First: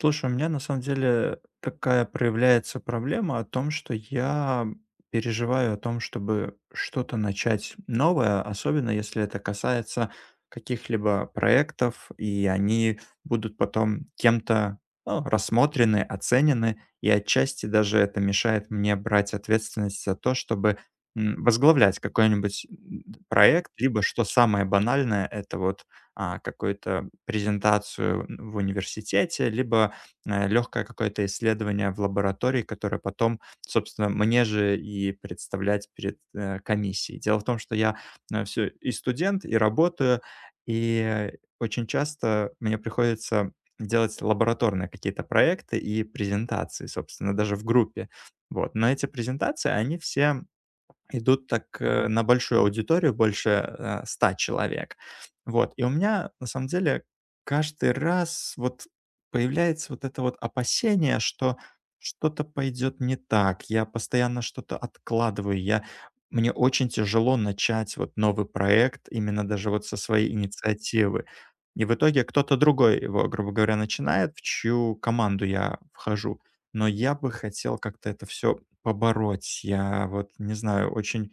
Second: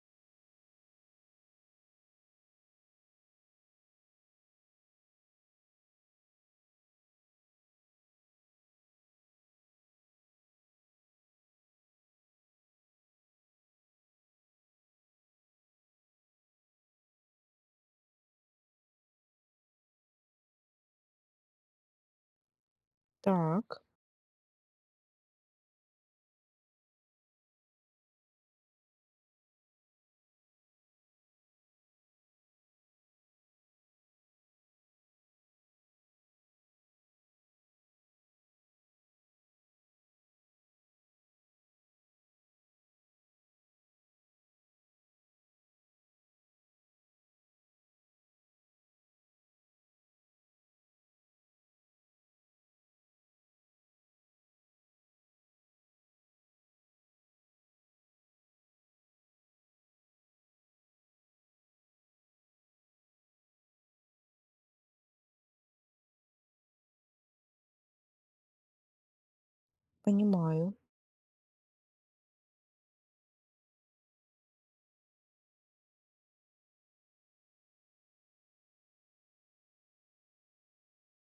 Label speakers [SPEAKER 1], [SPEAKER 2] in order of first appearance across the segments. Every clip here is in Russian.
[SPEAKER 1] Слушай, у меня на самом деле такая проявляется проблема о том, что я переживаю о том, чтобы что-то начать новое, особенно если это касается каких-либо проектов, и они будут потом кем-то, ну, рассмотрены, оценены, и отчасти даже это мешает мне брать ответственность за то, чтобы возглавлять какой-нибудь проект,
[SPEAKER 2] Так,
[SPEAKER 1] либо, что самое банальное, это вот какую-то презентацию в университете, либо легкое какое-то исследование в лаборатории, которое потом, собственно, мне же и представлять перед комиссией. Дело в том, что я все и студент, и работаю, и очень часто мне приходится делать лабораторные какие-то проекты и презентации, собственно, даже в группе. Вот. Но эти презентации, они все идут так, на большую аудиторию, больше, 100 человек. Вот, и у меня, на самом деле, каждый раз вот появляется вот это вот опасение, что что-то пойдет не так, я постоянно что-то откладываю, я мне очень тяжело начать вот новый проект именно даже вот со своей
[SPEAKER 2] понимаю.
[SPEAKER 1] инициативы. И в итоге кто-то другой его, грубо говоря, начинает, в чью команду я вхожу. Но я бы хотел как-то это все побороть. Я вот не знаю, очень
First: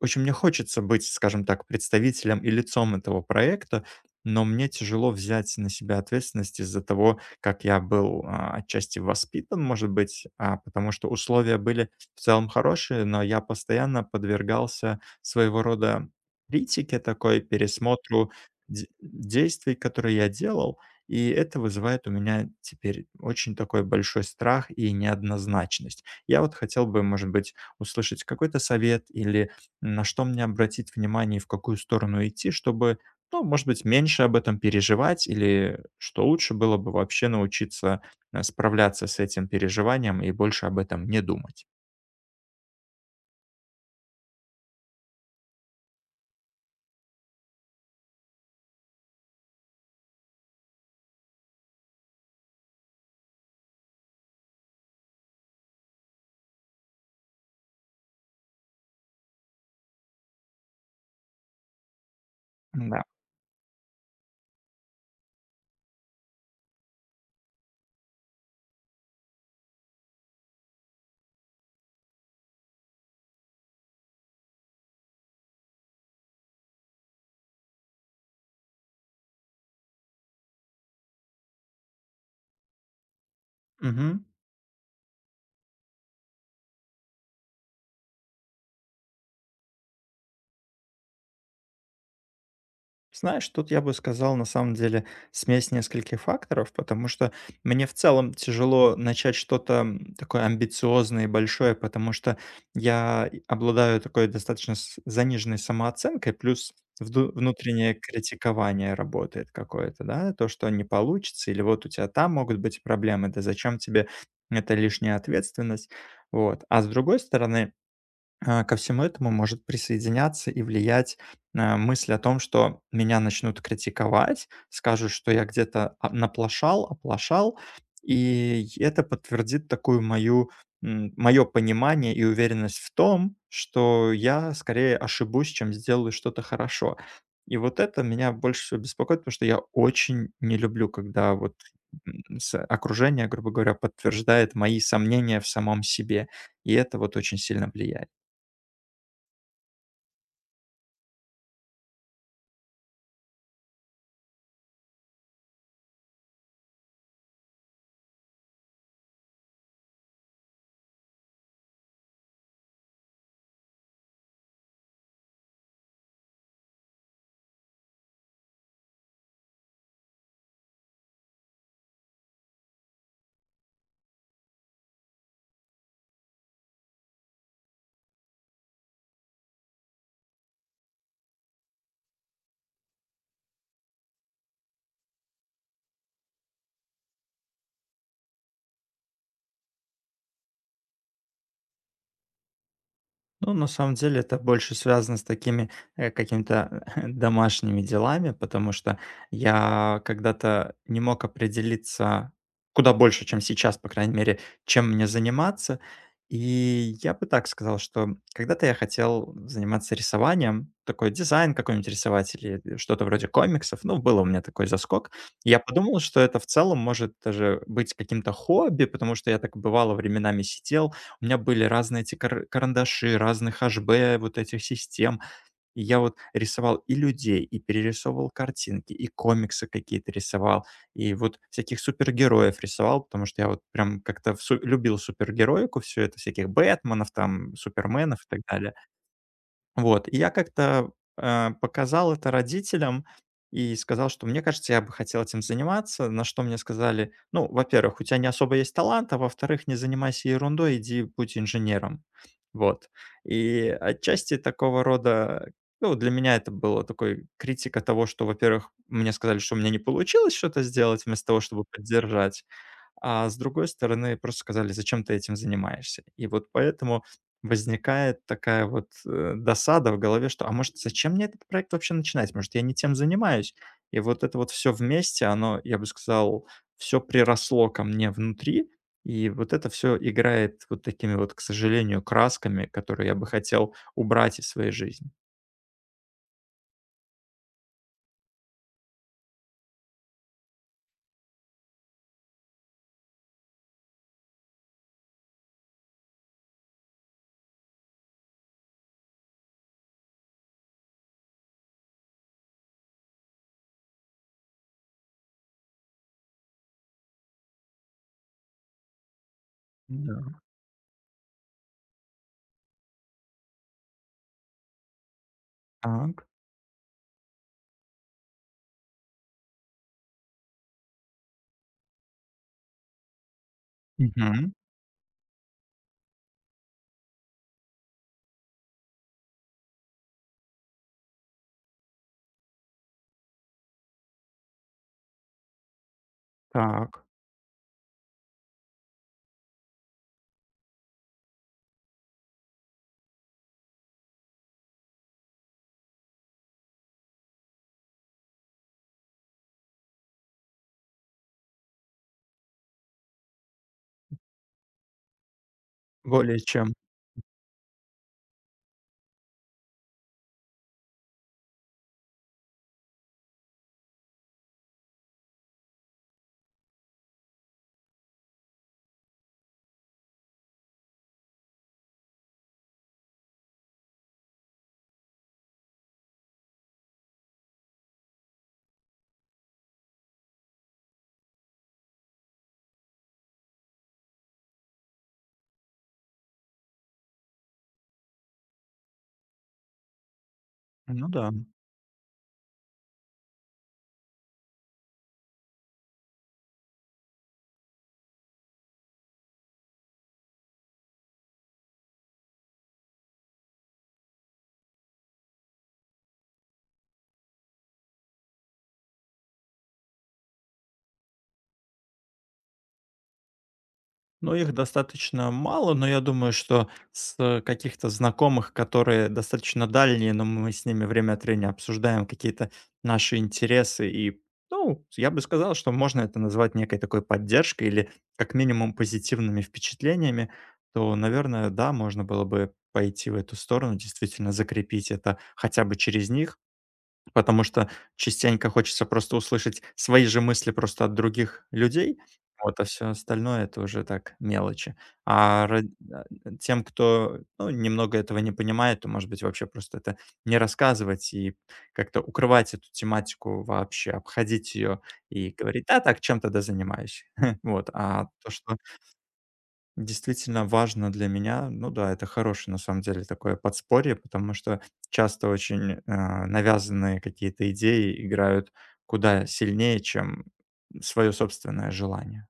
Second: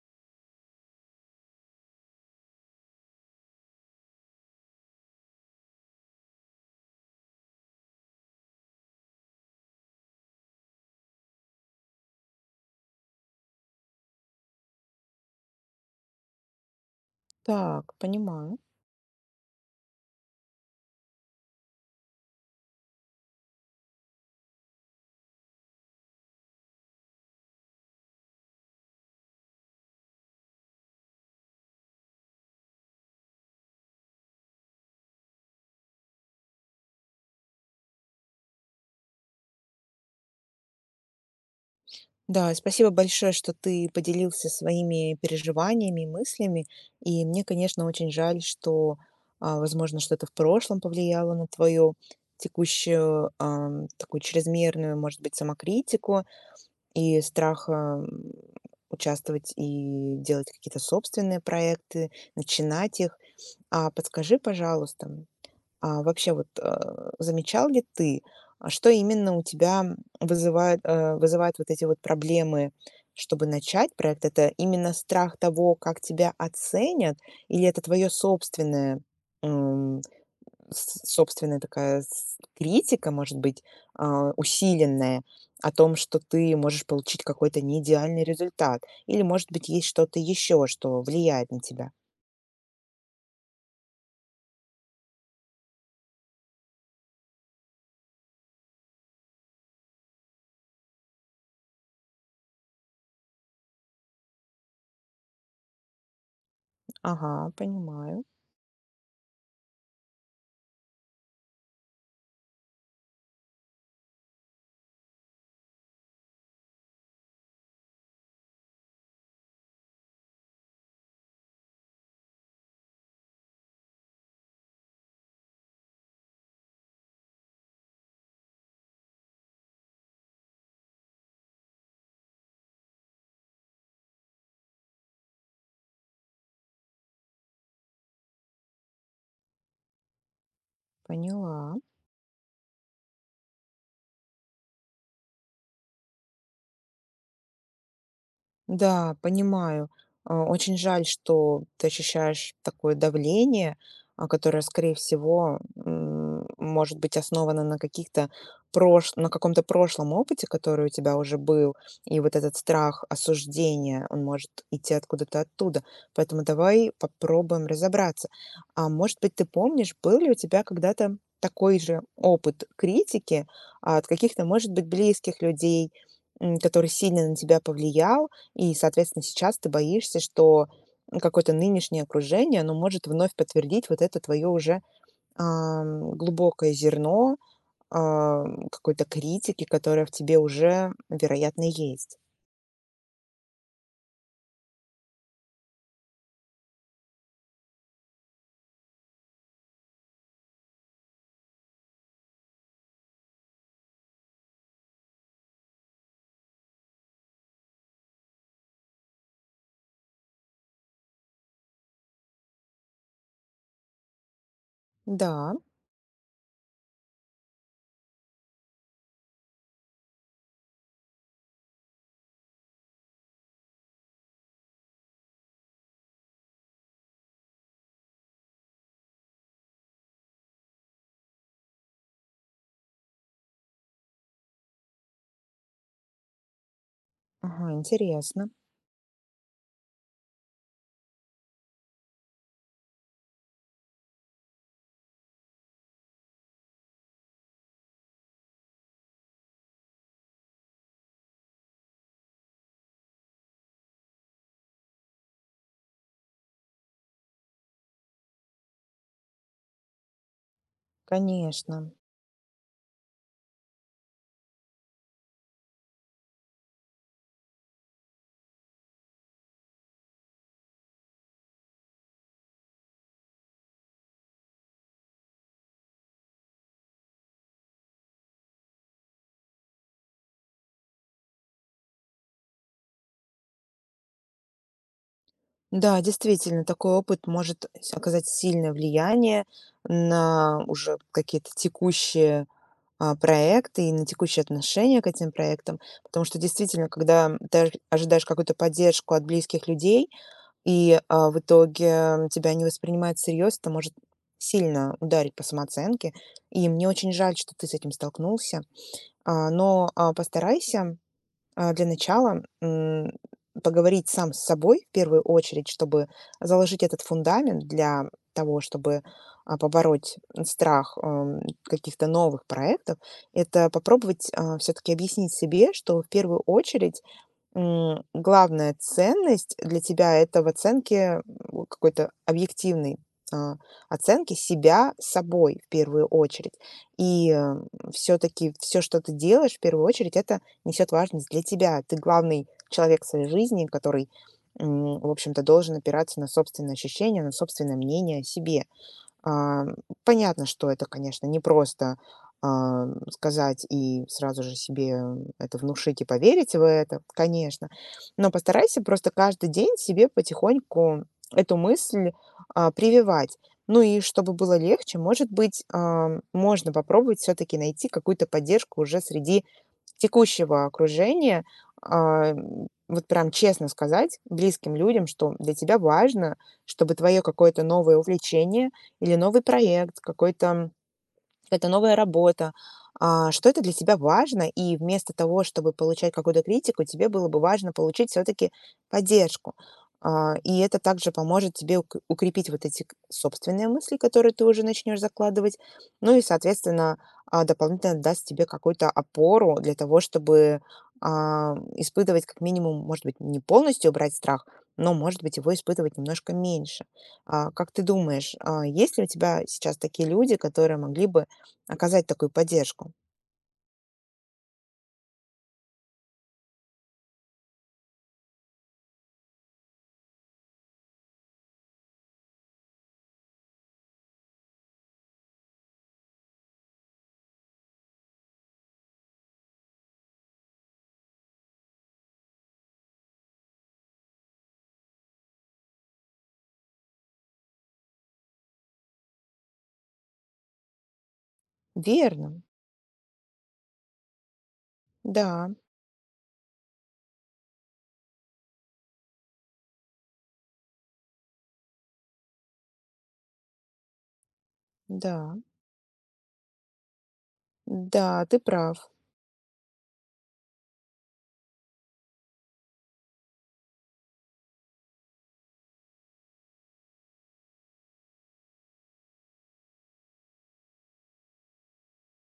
[SPEAKER 1] очень мне хочется быть, скажем так, представителем и лицом этого проекта, но мне тяжело взять на себя ответственность из-за того, как я был отчасти воспитан, может быть, потому что условия были в целом хорошие, но я постоянно подвергался своего рода критике такой,
[SPEAKER 2] Так,
[SPEAKER 1] пересмотру
[SPEAKER 2] понимаю.
[SPEAKER 1] действий, которые я делал, и это вызывает у меня теперь очень такой большой страх и неоднозначность. Я вот хотел бы, может быть, услышать какой-то совет или на что мне обратить внимание и в какую сторону идти, чтобы, ну, может быть, меньше об этом переживать, или что лучше было бы вообще научиться, справляться с этим переживанием и больше об этом не думать.
[SPEAKER 2] Да, спасибо большое, что ты поделился своими переживаниями и мыслями. И мне, конечно, очень жаль, что, возможно, что-то в прошлом повлияло на твою текущую такую чрезмерную, может быть, самокритику и страх участвовать и делать какие-то собственные проекты, начинать
[SPEAKER 1] Да.
[SPEAKER 2] их. А подскажи, пожалуйста, а вообще вот, замечал ли ты, что именно у тебя, вызывает, вызывает вот эти вот проблемы, чтобы начать проект? Это именно страх того, как тебя оценят, или это твое собственное, м, собственная такая с- критика, может быть, усиленная о том, что ты можешь получить какой-то неидеальный результат, или, может быть, есть что-то еще, что влияет на тебя?
[SPEAKER 1] Знаешь, тут я бы сказал, на самом деле, смесь нескольких факторов, потому что мне в целом тяжело начать что-то, такое амбициозное и большое, потому что я и обладаю такой достаточно заниженной самооценкой, плюс
[SPEAKER 2] Ага,
[SPEAKER 1] внутреннее
[SPEAKER 2] понимаю,
[SPEAKER 1] критикование работает какое-то, да, то, что не получится, или вот у тебя там могут быть проблемы, да зачем тебе эта лишняя ответственность, вот. А с другой стороны, ко всему этому может присоединяться и влиять, мысль о том, что меня начнут критиковать, скажут, что я где-то, наплошал, оплошал, и это подтвердит такую моё понимание и уверенность в том, что я скорее ошибусь, чем сделаю что-то хорошо. И вот это меня больше всего беспокоит, потому что я очень не люблю, когда вот,
[SPEAKER 2] поняла.
[SPEAKER 1] с окружение, грубо говоря, подтверждает мои сомнения в самом себе, и это вот очень сильно влияет.
[SPEAKER 2] Да, понимаю. Очень жаль, что ты ощущаешь такое давление, которое, скорее всего, может быть основано на каких-то на каком-то прошлом опыте, который у тебя уже был, и вот этот страх осуждения, он может идти откуда-то оттуда. Поэтому давай попробуем разобраться. А может быть, ты помнишь, был ли у тебя когда-то такой же опыт критики от каких-то, может быть, близких людей, который сильно на тебя повлиял, и, соответственно, сейчас ты боишься, что, какое-то нынешнее окружение, оно может вновь подтвердить вот это твое уже, глубокое зерно, какой-то критики, которая в тебе уже, вероятно, есть.
[SPEAKER 1] Ну, на самом деле, это больше связано с такими, какими-то домашними делами, потому что я когда-то не мог определиться, куда больше, чем сейчас, по крайней мере, чем мне заниматься. И я бы так сказал, что когда-то я хотел заниматься рисованием, такой дизайн какой-нибудь рисовать или что-то вроде комиксов. Ну, был у меня такой заскок.
[SPEAKER 2] Да,
[SPEAKER 1] Я подумал, что это в целом может даже быть каким-то хобби, потому что я так бывало временами сидел, у меня были разные эти карандаши, разных HB вот этих систем. И я вот рисовал и людей, и перерисовывал картинки, и комиксы какие-то рисовал, и вот всяких супергероев рисовал, потому что я вот прям как-то всу любил супергероику, все это, всяких «Бэтменов», там,
[SPEAKER 2] ага,
[SPEAKER 1] «Суперменов» и так
[SPEAKER 2] интересно.
[SPEAKER 1] далее. Вот, и я как-то, показал это родителям и сказал, что мне кажется, я бы хотел этим заниматься, на что мне сказали: «Ну, во-первых, у тебя не особо есть талант, а во-вторых, не занимайся ерундой, иди будь инженером». Вот. И отчасти такого рода, ну, для меня это было такой критика того, что, во-первых, мне сказали, что у меня не получилось что-то сделать, вместо того, чтобы
[SPEAKER 2] Конечно.
[SPEAKER 1] поддержать. А с другой стороны, просто сказали: «Зачем ты этим занимаешься?» И вот поэтому возникает такая вот, досада в голове, что: «А может, зачем мне этот проект вообще начинать? Может, я не тем занимаюсь?» И вот это вот все вместе, оно, я бы сказал, все приросло ко мне внутри, и вот это все играет вот такими вот, к сожалению, красками, которые я бы хотел убрать из своей жизни.
[SPEAKER 2] Да, действительно, такой опыт может с оказать сильное влияние на уже какие-то текущие, проекты и на текущие отношения к этим проектам. Потому что действительно, когда ты ожидаешь какую-то поддержку от близких людей, и в итоге тебя не воспринимают всерьез, это может сильно ударить по самооценке. И мне очень жаль, что ты с этим столкнулся. Но
[SPEAKER 1] Да.
[SPEAKER 2] постарайся для начала, поговорить сам с собой в первую очередь, чтобы
[SPEAKER 1] Так.
[SPEAKER 2] заложить этот фундамент для того, чтобы, побороть страх, каких-то новых проектов. Это попробовать,
[SPEAKER 1] Мгм.
[SPEAKER 2] все таки объяснить себе, что в первую очередь главная ценность для тебя — это в оценке, какой-то объективной, а, оценке себя собой в первую очередь.
[SPEAKER 1] Так.
[SPEAKER 2] И, все таки все что ты делаешь, в первую очередь, это несет важность для тебя. Ты главный человек в своей жизни, который, в общем-то, должен опираться на собственные ощущения, на собственное мнение о себе. А, понятно, что это, конечно, непросто, а, сказать и сразу же себе это внушить и
[SPEAKER 1] Более
[SPEAKER 2] поверить в
[SPEAKER 1] чем.
[SPEAKER 2] это, конечно. Но постарайся просто каждый день себе потихоньку эту мысль, прививать. Ну и чтобы было легче, может быть, можно попробовать все таки найти какую-то поддержку уже среди текущего окружения. Вот прям честно сказать близким людям, что для тебя важно, чтобы твое какое-то новое увлечение или новый проект, какой-то это новая работа, что это для тебя важно, и вместо того, чтобы получать какую-то критику, тебе было бы важно получить все-таки поддержку. И это
[SPEAKER 1] Ну
[SPEAKER 2] также
[SPEAKER 1] да.
[SPEAKER 2] поможет тебе укрепить вот эти к- собственные мысли, которые ты уже начнешь закладывать, ну и, соответственно, дополнительно даст тебе какую-то опору для того, чтобы испытывать как минимум, может быть, не полностью убрать страх, но, может быть, его испытывать немножко меньше. Как ты думаешь, есть ли у тебя сейчас такие люди, которые могли бы оказать такую поддержку?
[SPEAKER 1] Но их достаточно мало, но я думаю, что с, каких-то знакомых, которые достаточно дальние, но мы с ними время от времени обсуждаем какие-то наши интересы и, ну, я бы сказал, что можно это назвать некой такой поддержкой или как минимум позитивными впечатлениями, то, наверное, да, можно было бы пойти в эту сторону, действительно закрепить это хотя бы через них. Потому что частенько хочется просто услышать свои же мысли просто от других людей,
[SPEAKER 2] Верно.
[SPEAKER 1] вот, а все остальное — это уже так, мелочи.
[SPEAKER 2] Да,
[SPEAKER 1] А ра а, тем, кто, ну, немного этого не понимает, то, может быть, вообще просто это не рассказывать и как-то укрывать эту тематику вообще, обходить ее и
[SPEAKER 2] да,
[SPEAKER 1] говорить: «Да, так, чем тогда занимаюсь». Вот, а
[SPEAKER 2] да,
[SPEAKER 1] то,
[SPEAKER 2] ты
[SPEAKER 1] что
[SPEAKER 2] прав.
[SPEAKER 1] действительно важно для меня, ну да, это хорошее на самом деле такое подспорье, потому что часто очень, навязанные какие-то идеи играют куда сильнее, чем свое собственное желание.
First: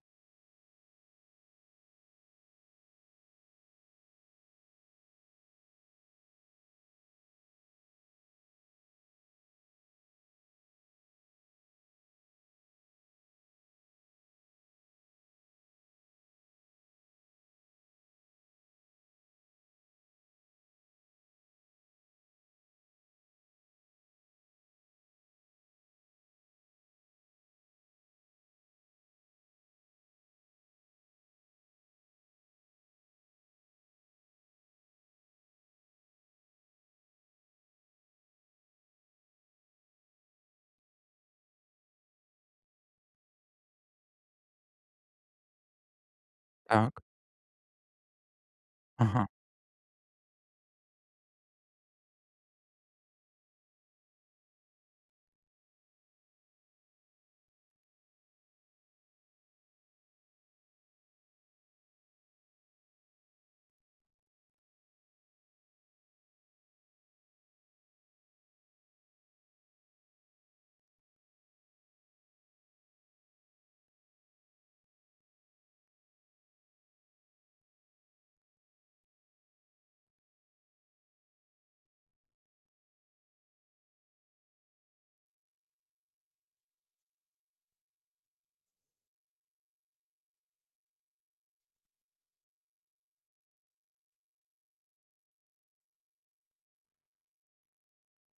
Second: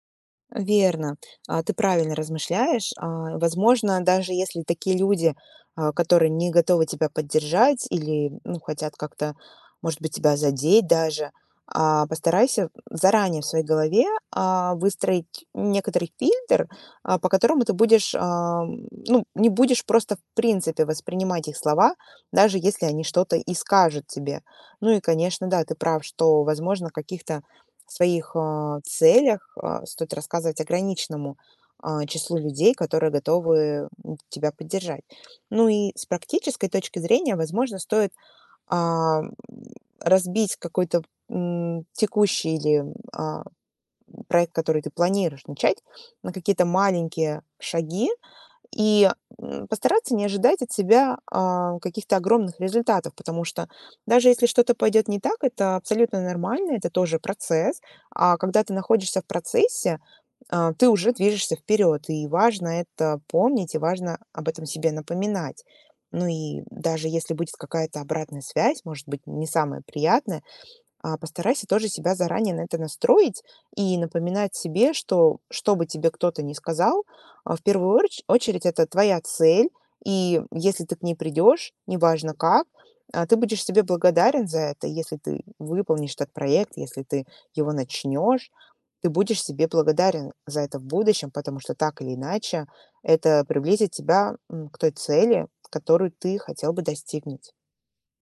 [SPEAKER 2] Верно, ты правильно размышляешь. А, возможно, даже если такие люди, которые не готовы тебя поддержать или, ну, хотят как-то, может быть, тебя задеть даже, постарайся заранее в своей голове выстроить некоторый фильтр, по которому ты будешь, ну, не будешь просто в принципе воспринимать их слова, даже если они что-то и скажут тебе. Ну и, конечно, да, ты прав, что, возможно, каких-то своих, целях, стоит рассказывать ограниченному, числу людей, которые готовы, тебя поддержать. Ну и с практической точки зрения, возможно, стоит, а, м, разбить какой-то, текущий или, а, проект, который ты планируешь начать, на какие-то
[SPEAKER 1] Так,
[SPEAKER 2] маленькие шаги, и,
[SPEAKER 1] ага.
[SPEAKER 2] постараться не ожидать от себя, каких-то огромных результатов, потому что даже если что-то пойдет не так, это абсолютно нормально, это тоже процесс. А когда ты находишься в процессе, ты уже движешься вперед, и важно это помнить, и важно об этом себе напоминать. Ну и даже если будет какая-то обратная связь, может быть, не самая приятная, постарайся тоже себя заранее на это настроить и напоминать себе, что что бы тебе кто-то ни сказал, в первую очередь это твоя цель, и если ты к ней придешь, неважно как, ты будешь себе благодарен за это, если ты выполнишь этот проект, если ты его начнешь, ты будешь себе благодарен за это в будущем, потому что так или иначе это приблизит тебя к той цели, которую ты хотел бы достигнуть.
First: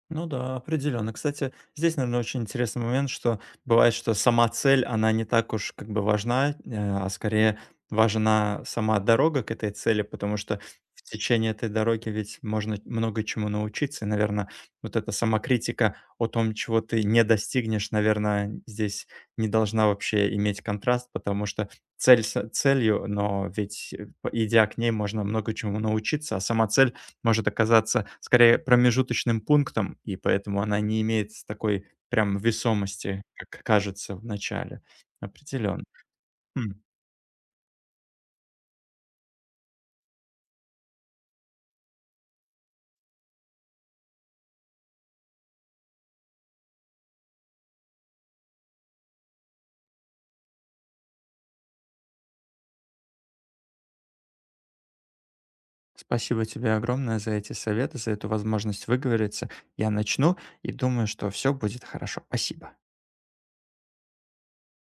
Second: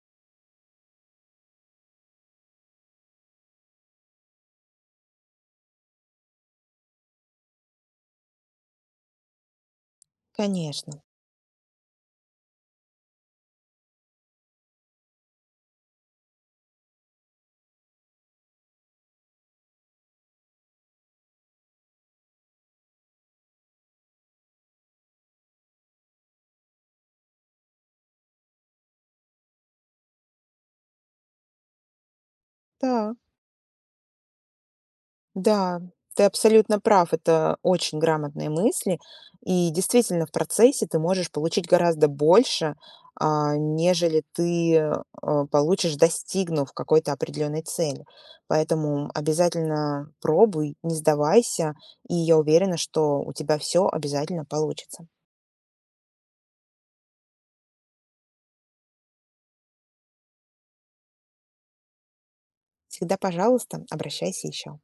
[SPEAKER 1] Ну да, определенно. Кстати, здесь, наверное, очень интересный момент, что бывает, что сама цель, она не так уж как бы важна, а скорее важна сама дорога к этой цели, потому что в
[SPEAKER 2] Конечно.
[SPEAKER 1] течение этой дороги ведь можно много чему научиться. И, наверное, вот эта самокритика о том, чего ты не достигнешь, наверное, здесь не должна вообще иметь контраст, потому что цель целью, но ведь, идя к ней, можно много чему научиться, а сама цель может оказаться скорее промежуточным пунктом, и поэтому она не имеет с такой прям
[SPEAKER 2] Да.
[SPEAKER 1] весомости, как кажется в начале.
[SPEAKER 2] Да,
[SPEAKER 1] Определенно.
[SPEAKER 2] ты абсолютно
[SPEAKER 1] М.
[SPEAKER 2] прав, это очень грамотные мысли. И действительно, в процессе ты можешь получить гораздо больше, нежели ты получишь, достигнув какой-то определенной цели. Поэтому обязательно пробуй, не сдавайся, и я уверена, что у тебя все обязательно получится.
[SPEAKER 1] Спасибо тебе огромное за эти советы, за эту возможность выговориться. Я начну и думаю, что все будет хорошо. Спасибо.
[SPEAKER 2] Всегда, пожалуйста, обращайся еще.